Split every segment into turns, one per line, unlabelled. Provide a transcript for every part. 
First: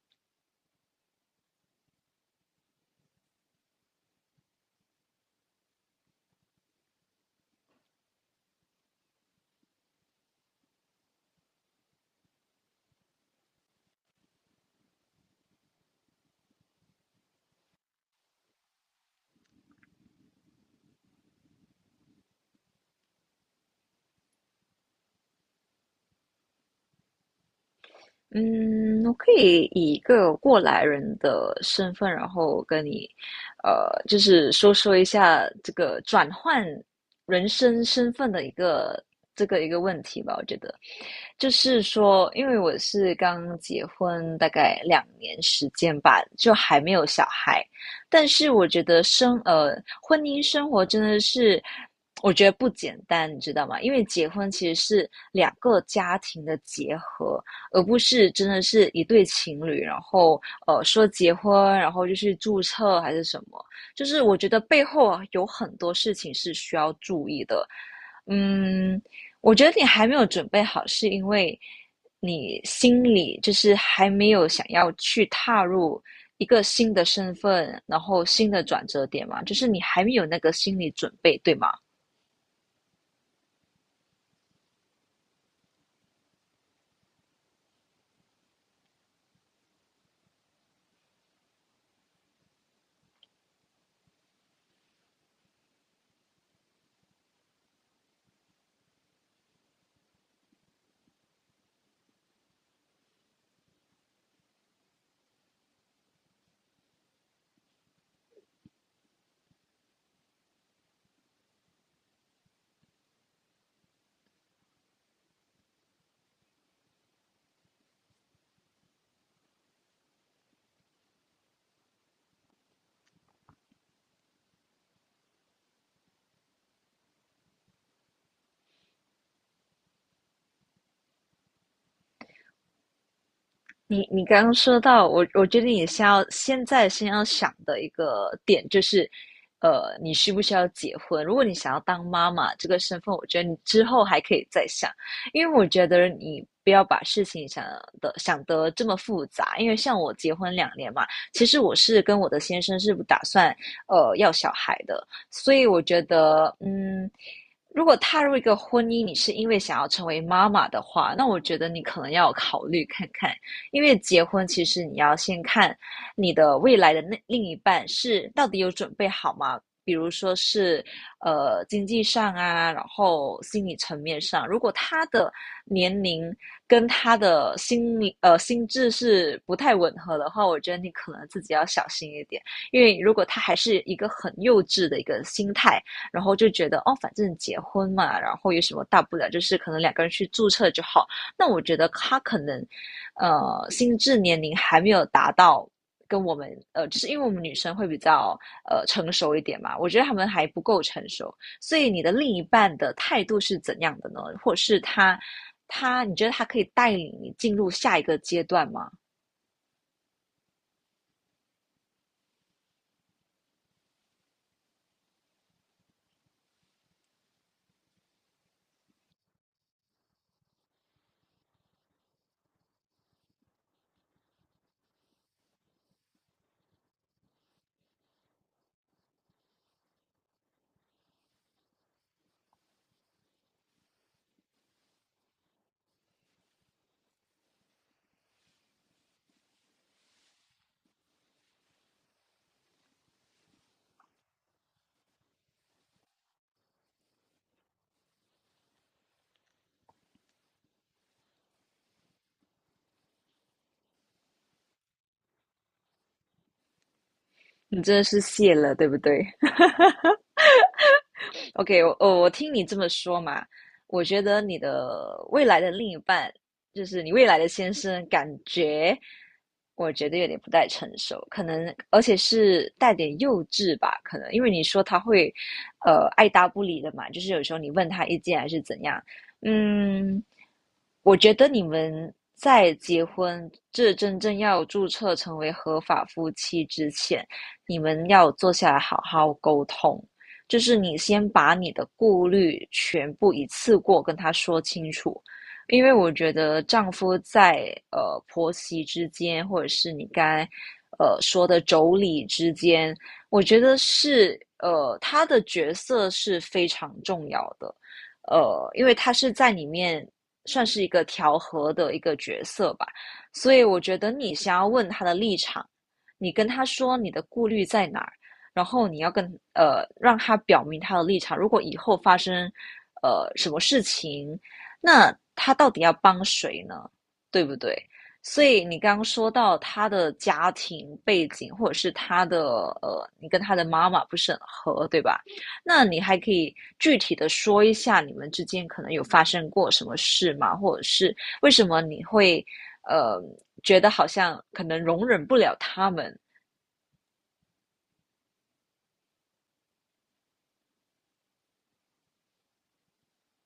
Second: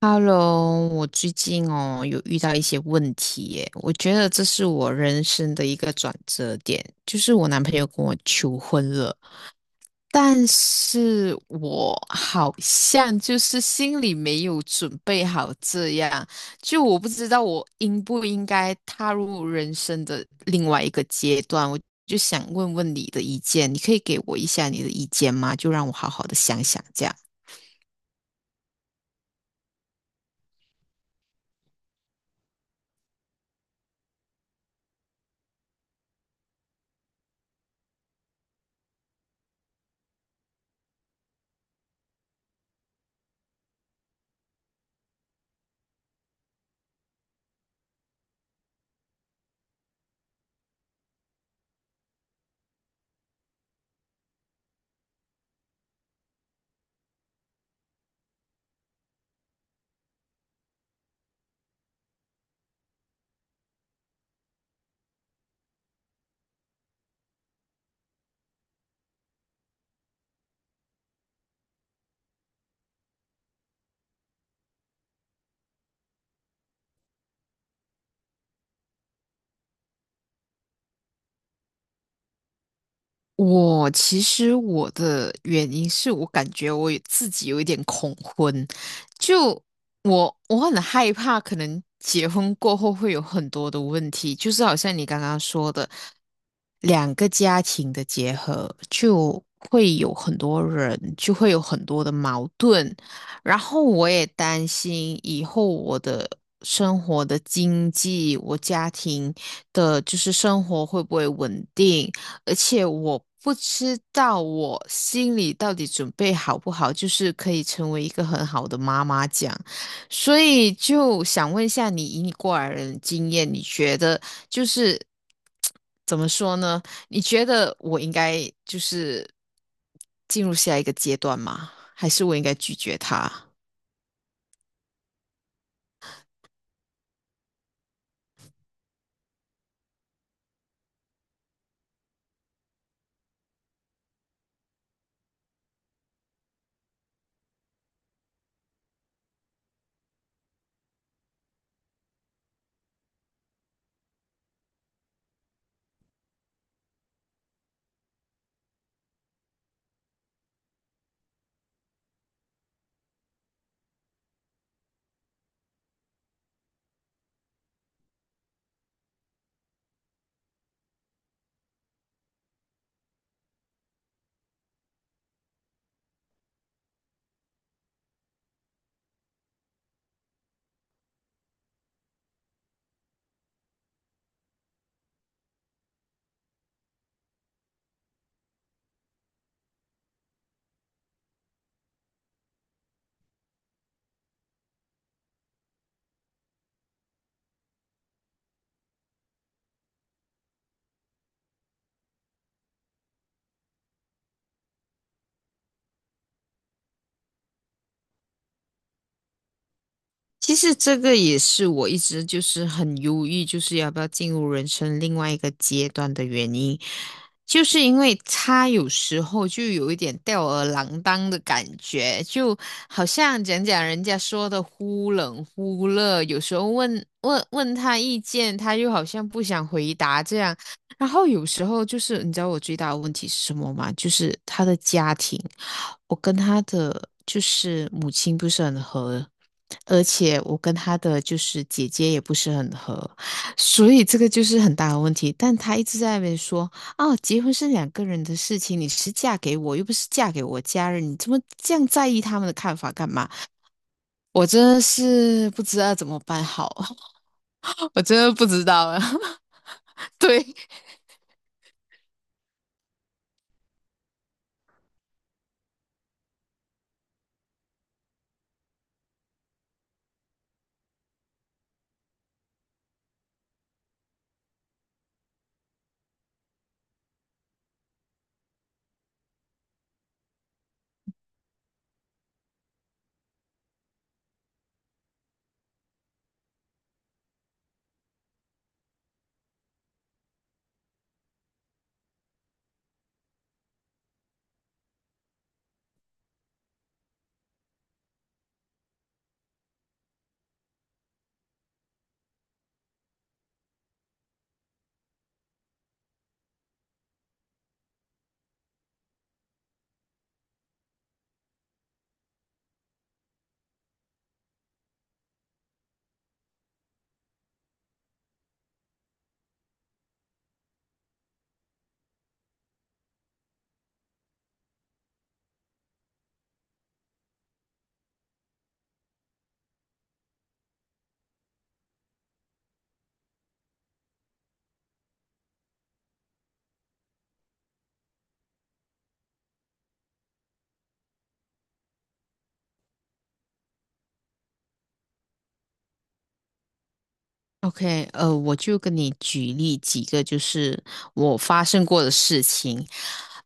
Hello，我最近有遇到一些问题耶，我觉得这是我人生的一个转折点，就是我男朋友跟我求婚了，但是我好像就是心里没有准备好这样，就我不知道我应不应该踏入人生的另外一个阶段，我就想问问你的意见，你可以给我一下你的意见吗？就让我好好的想想这样。
嗯，我可以以一个过来人的身份，然后跟你，就是说说一下这个转换人生身份的这个问题吧。我觉得，就是说，因为我是刚结婚大概两年时间吧，就还没有小孩，但是我觉得婚姻生活真的是。我觉得不简单，你知道吗？因为结婚其实是两个家庭的结合，而不是真的是一对情侣，然后说结婚，然后就去注册还是什么，就是我觉得背后啊有很多事情是需要注意的。嗯，我觉得你还没有准备好，是因为你心里就是还没有想要去踏入一个新的身份，然后新的转折点嘛，就是你还没有那个心理准备，对吗？
我其实我的原因是我感觉自己有一点恐婚，就我很害怕，可能结婚过后会有很多的问题，就是好像你刚刚说的，两个家庭的结合就会有很多人，就会有很多的矛盾，然后我也担心以后我的生活的经济，我家庭的就是生活会不会稳定。而且我不知道我心里到底准备好不好，就是可以成为一个很好的妈妈这样，所以就想问一下你，以你过来人的经验，你觉得就是怎么说呢？你觉得我应该就是进入下一个阶段吗？还是我应该拒绝他？
你刚刚说到我，我觉得你现在先要想的一个点就是，你需不需要结婚？如果你想要当妈妈这个身份，我觉得你之后还可以再想，因为我觉得你不要把事情想得这么复杂。因为像我结婚两年嘛，其实我是跟我的先生是不打算要小孩的，所以我觉得嗯。如果踏入一个婚姻，你是因为想要成为妈妈的话，那我觉得你可能要考虑看看，因为结婚其实你要先看你的未来的那另一半是到底有准备好吗？比如说是经济上啊，然后心理层面上，如果他的年龄跟他的心智是不太吻合的话，我觉得你可能自己要小心一点，因为如果他还是一个很幼稚的一个心态，然后就觉得哦反正结婚嘛，然后有什么大不了，就是可能两个人去注册就好，那我觉得他可能，呃，心智年龄还没有达到跟我们，就是因为我们女生会比较成熟一点嘛，我觉得他们还不够成熟，所以你的另一半的态度是怎样的呢？或者是他，你觉得他可以带领你进入下一个阶段吗？
其实这个也是我一直就是很犹豫，就是要不要进入人生另外一个阶段的原因，就是因为他有时候就有一点吊儿郎当的感觉，就好像讲人家说的忽冷忽热，有时候问他意见，他又好像不想回答这样，然后有时候就是你知道我最大的问题是什么吗？就是他的家庭，我跟他的就是母亲不是很合。而且我跟他的就是姐姐也不是很合，所以这个就是很大的问题。但他一直在那边说，哦，结婚是两个人的事情，你是嫁给我，又不是嫁给我家人，你这么这样在意他们的看法干嘛？我真的是不知道怎么办好，
你 真
我
的
真
是
的不
谢
知
了，
道
对不
了。
对？
对
OK，我听你这么说嘛，我觉得你的未来的另一半，就是你未来的先生，感觉我觉得有点不太成熟，可能而且是带点幼稚吧，可能因为你说他会，爱答不理的嘛，就是有时候你问他意见还是怎样，嗯，我觉得你们在结婚，这真正要注册成为合法夫妻之前，你们要坐下来好好沟通。就是你先把你的顾虑全部一次过跟他说清楚，因为我觉得丈夫在婆媳之间，或者是你刚才说的妯娌之间，我觉得是他的角色是非常重要的，呃，因为他是在里面算是一个调和的一个角色吧，所以我觉得你想要问他的立场，你跟他说你的顾虑在哪儿。然后你要跟让他表明他的立场。如果以后发生什么事情，那他到底要帮谁呢？对不对？所以你刚刚说到他的家庭背景，或者是他的你跟他的妈妈不是很合，对吧？那你还可以具体的说一下你们之间可能有发生过什么事吗？或者是为什么你会呃觉得好像可能容忍不了他们？
，OK，我就跟你举例几个就是我发生过的事情，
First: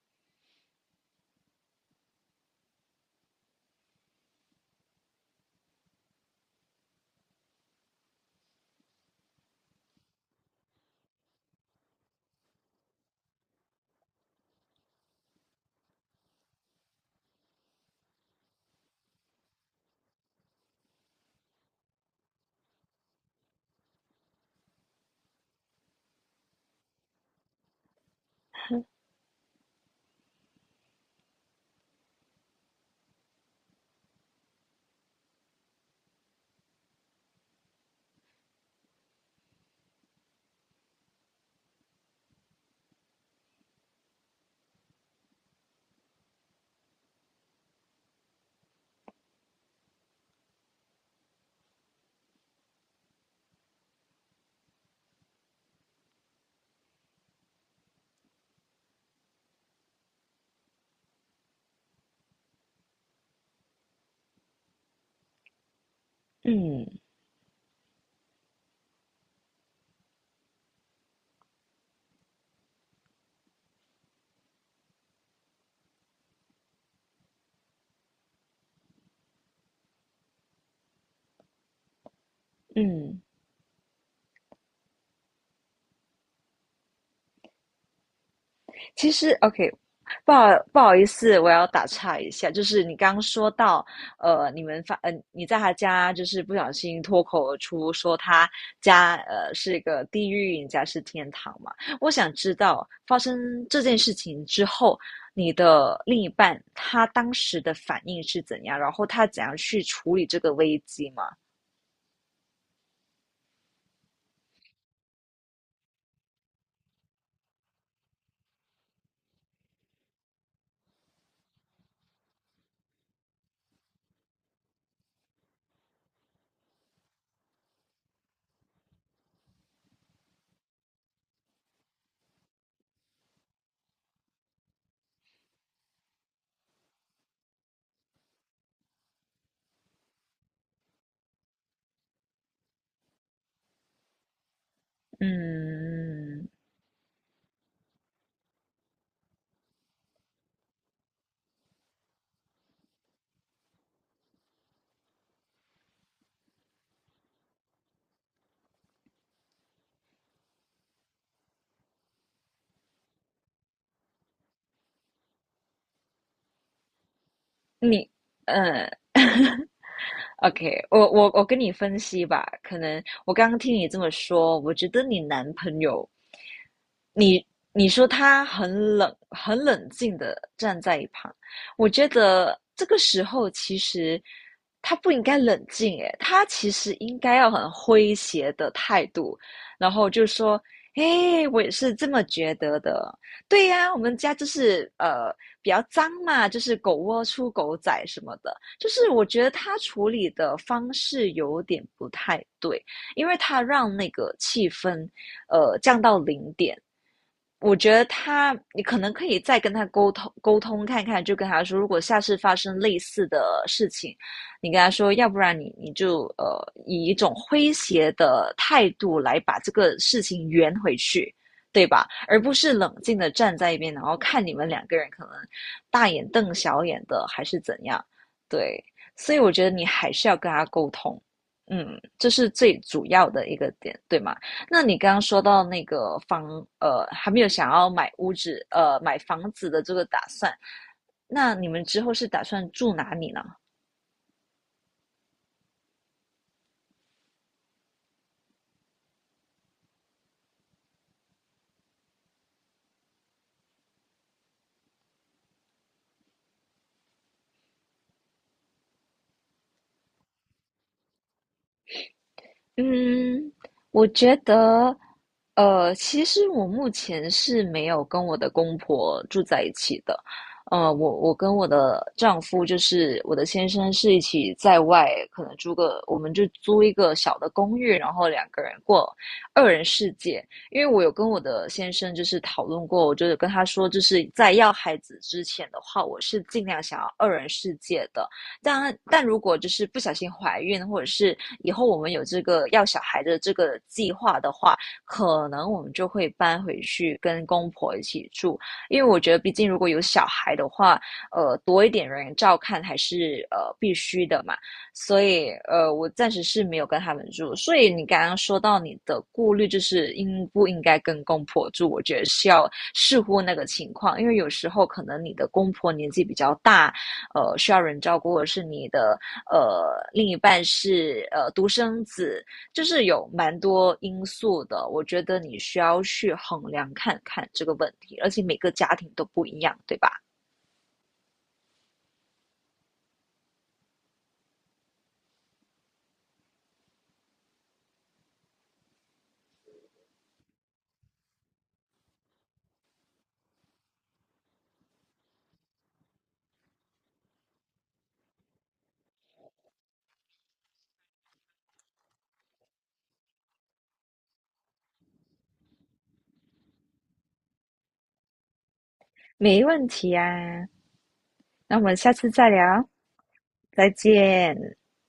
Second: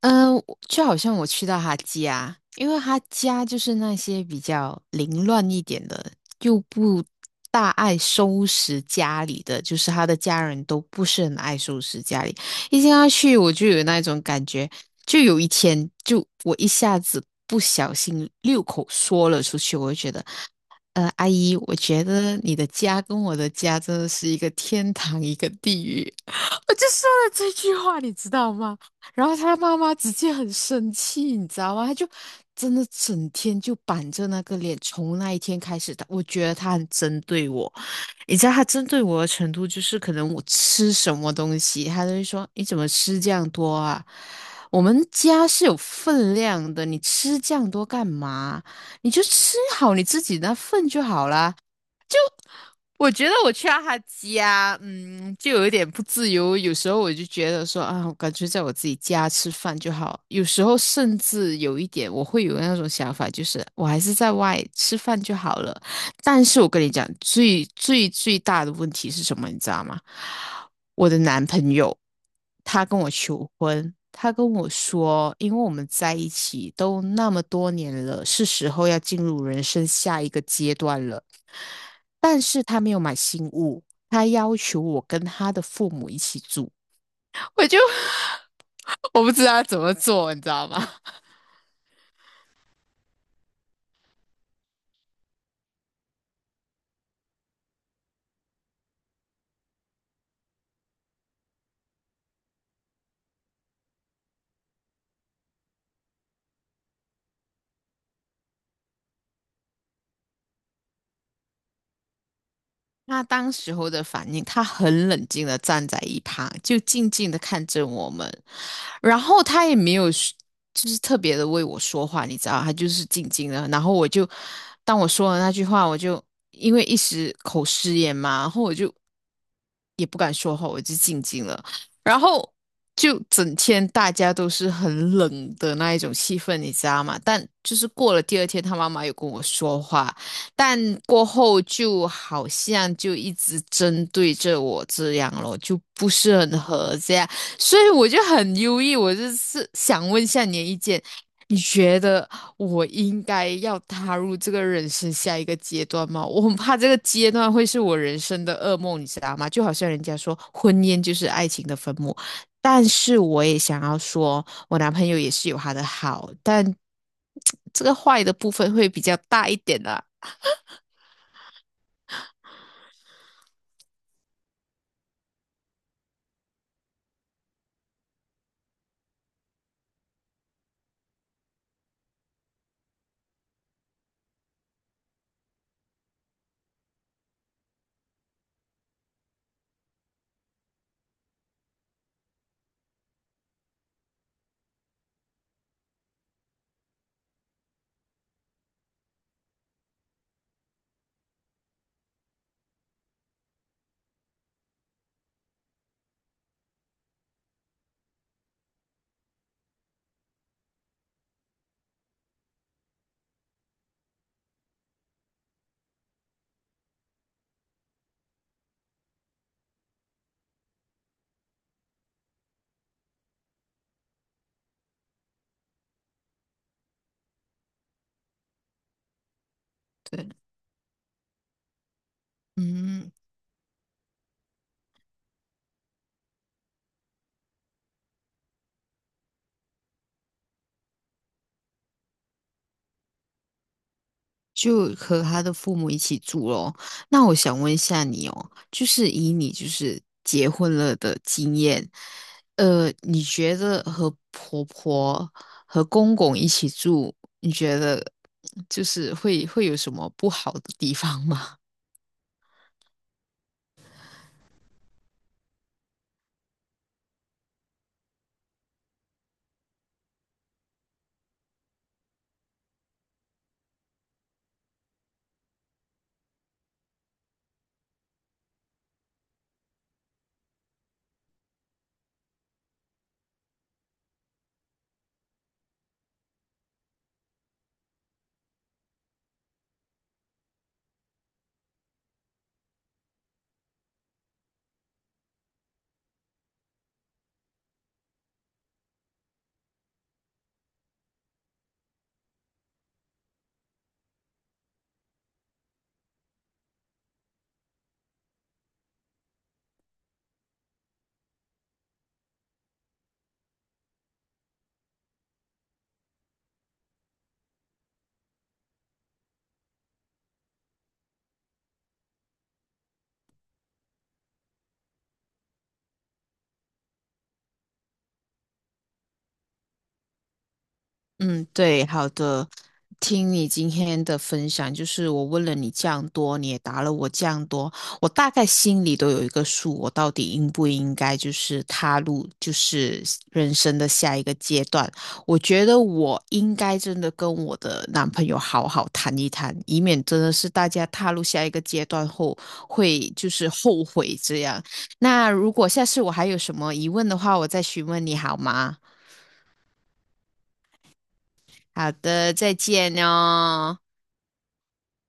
嗯，我就好像我去到他家，因为他家就是那些比较凌乱一点的，又不大爱收拾家里的，就是他的家人都不是很爱收拾家里。一进他去，我就有那种感觉，就有一天，就我一下子不小心六口说了出去，我就觉得阿姨，我觉得你的家跟我的家真的是一个天堂，一个地狱。我就说了这句话，你知道吗？然后他妈妈直接很生气，你知道吗？他就真的整天就板着那个脸。从那一天开始，我觉得他很针对我。你知道他针对我的程度，就是可能我吃什么东西，他都会说：“你怎么吃这样多啊？我们家是有分量的，你吃这样多干嘛？”你就吃好你自己那份就好啦。我觉得我去到他家，嗯，就有一点不自由。有时候我就觉得说啊，我感觉在我自己家吃饭就好。有时候甚至有一点，我会有那种想法，就是我还是在外吃饭就好了。但是我跟你
嗯。
讲，最大的问题是什么，你知道吗？我的男朋友，他跟我求婚，他跟我说，因为我们在一起都那么多年了，是时候要进入人生下一个阶段了。但是他没有买
嗯。
新屋，他要求我跟他的父母一起住。我就
其
我
实
不知道
，OK，
怎么
不
做，你
好
知道
不
吗？
好意思，我要打岔一下，就是你刚刚说到，你们发，你在他家就是不小心脱口而出说他家是一个地狱，你家是天堂嘛？我想知道发生这件事情之后，你的另一半他当时的反应是怎样，然后他怎样去处理这个危机嘛？
他当时候的反应，他很冷静的站在一旁，就静静的看着我们，然后他也没有说就是特别的为我说话，你知道，他就是静静的。然后我就，当我说了那句话，我就因为一时口失言嘛，然后我就也不敢说话，我就静静了。然后就整天大家都是很冷的那一种气氛，你知道吗？但就是过了第二天，他妈妈有跟我说话。但过后就好像就一直针对着我这样咯，就不是
嗯。
很合这样，所以我就很忧郁。我就是想问一下你的意见，你觉得我应该要踏入这个人生下一个阶段吗？我很怕这个阶段会是我人生的噩梦，你知道吗？就好像人家说婚姻就是爱情的坟墓，但是我也想要说，我男朋友也是有他的好，但 这个
你，
坏的部分会
嗯。
比较大一 点啦。
，OK，我跟你分析吧，可能我刚刚听你这么说，我觉得你男朋友，你你说他很冷，很冷静的站在一旁，我觉得这个时候其实他不应该冷静，诶，他其实应该要很诙谐的态度，然后就说，诶，我也是这么觉得的，对呀，我们家就是比较脏嘛，就是狗窝出狗仔什么的，就是我觉得他处理的方式有点不太对，因为他让那个气氛降到零点，我觉得他，你可能可以再跟他沟通沟通看看，就跟他说，如果下次发生类似的事情，你跟他说，要不然你就以一种诙谐的态度来把这个事情圆回去，对吧？而不是冷静的站在一边，然后看你们两个人可能大眼瞪小眼的，还是怎样？对，所以我觉得你还是要
对。
跟他沟通，嗯，这是最主
嗯，
要的一个点，对吗？那你刚刚说到那个房，还没有想要买屋子，买房子的这个打算，那你们之后是打算住哪里呢？
就和他的父母一起住咯。那我想问一下你哦，就是以你就是结婚了的经验，你觉得和婆婆和公公一起住，你觉得就是会有什么不好的地方吗？
嗯，我觉得，其实我目前是没有跟我的公婆住在一起的，我跟我的丈夫，就是我的先生，是一起在外，可能租个，我们就租一个小的公寓，然后两个人过二人世界。因为我有跟我的先生就是讨论过，我就是跟他说，就是在要孩子之前的话，我是尽量想要二人世界的。但如果就是不小心怀孕，或者是以后我们有这个要小孩的这个计划的话，可能我们就会搬回去跟公婆一起住，因为我觉得毕竟如果有小孩的话，呃，多一点人照看还是必须的嘛。所以呃，我暂时是没有跟他们住。所以你刚刚说到你的顾虑，就是应不应该跟公婆住？我觉得是要视乎那个情况，因为有时候可能你的公婆年纪比较大，需要人照顾，或者是你的另一半是独生子，就是有蛮多因素的。我觉得你需要去衡量看看这个问题，而且每个家庭都不一样，对吧？
嗯，对，好的。听你今天的分享，就是我问了你这样多，你也答了我这样多，我大概心里都有一个数，我到底应不应该就是踏入就是人生的下一个阶段？我觉得我应该真的跟我的男朋友好好谈一谈，以免真的是大家踏入下一个阶段后会就是后悔这样。那如果下次我还有什么疑问的话，我再询问你好吗？
没问题啊，那我
好
们下次
的，
再
再
聊，
见哦。
再见。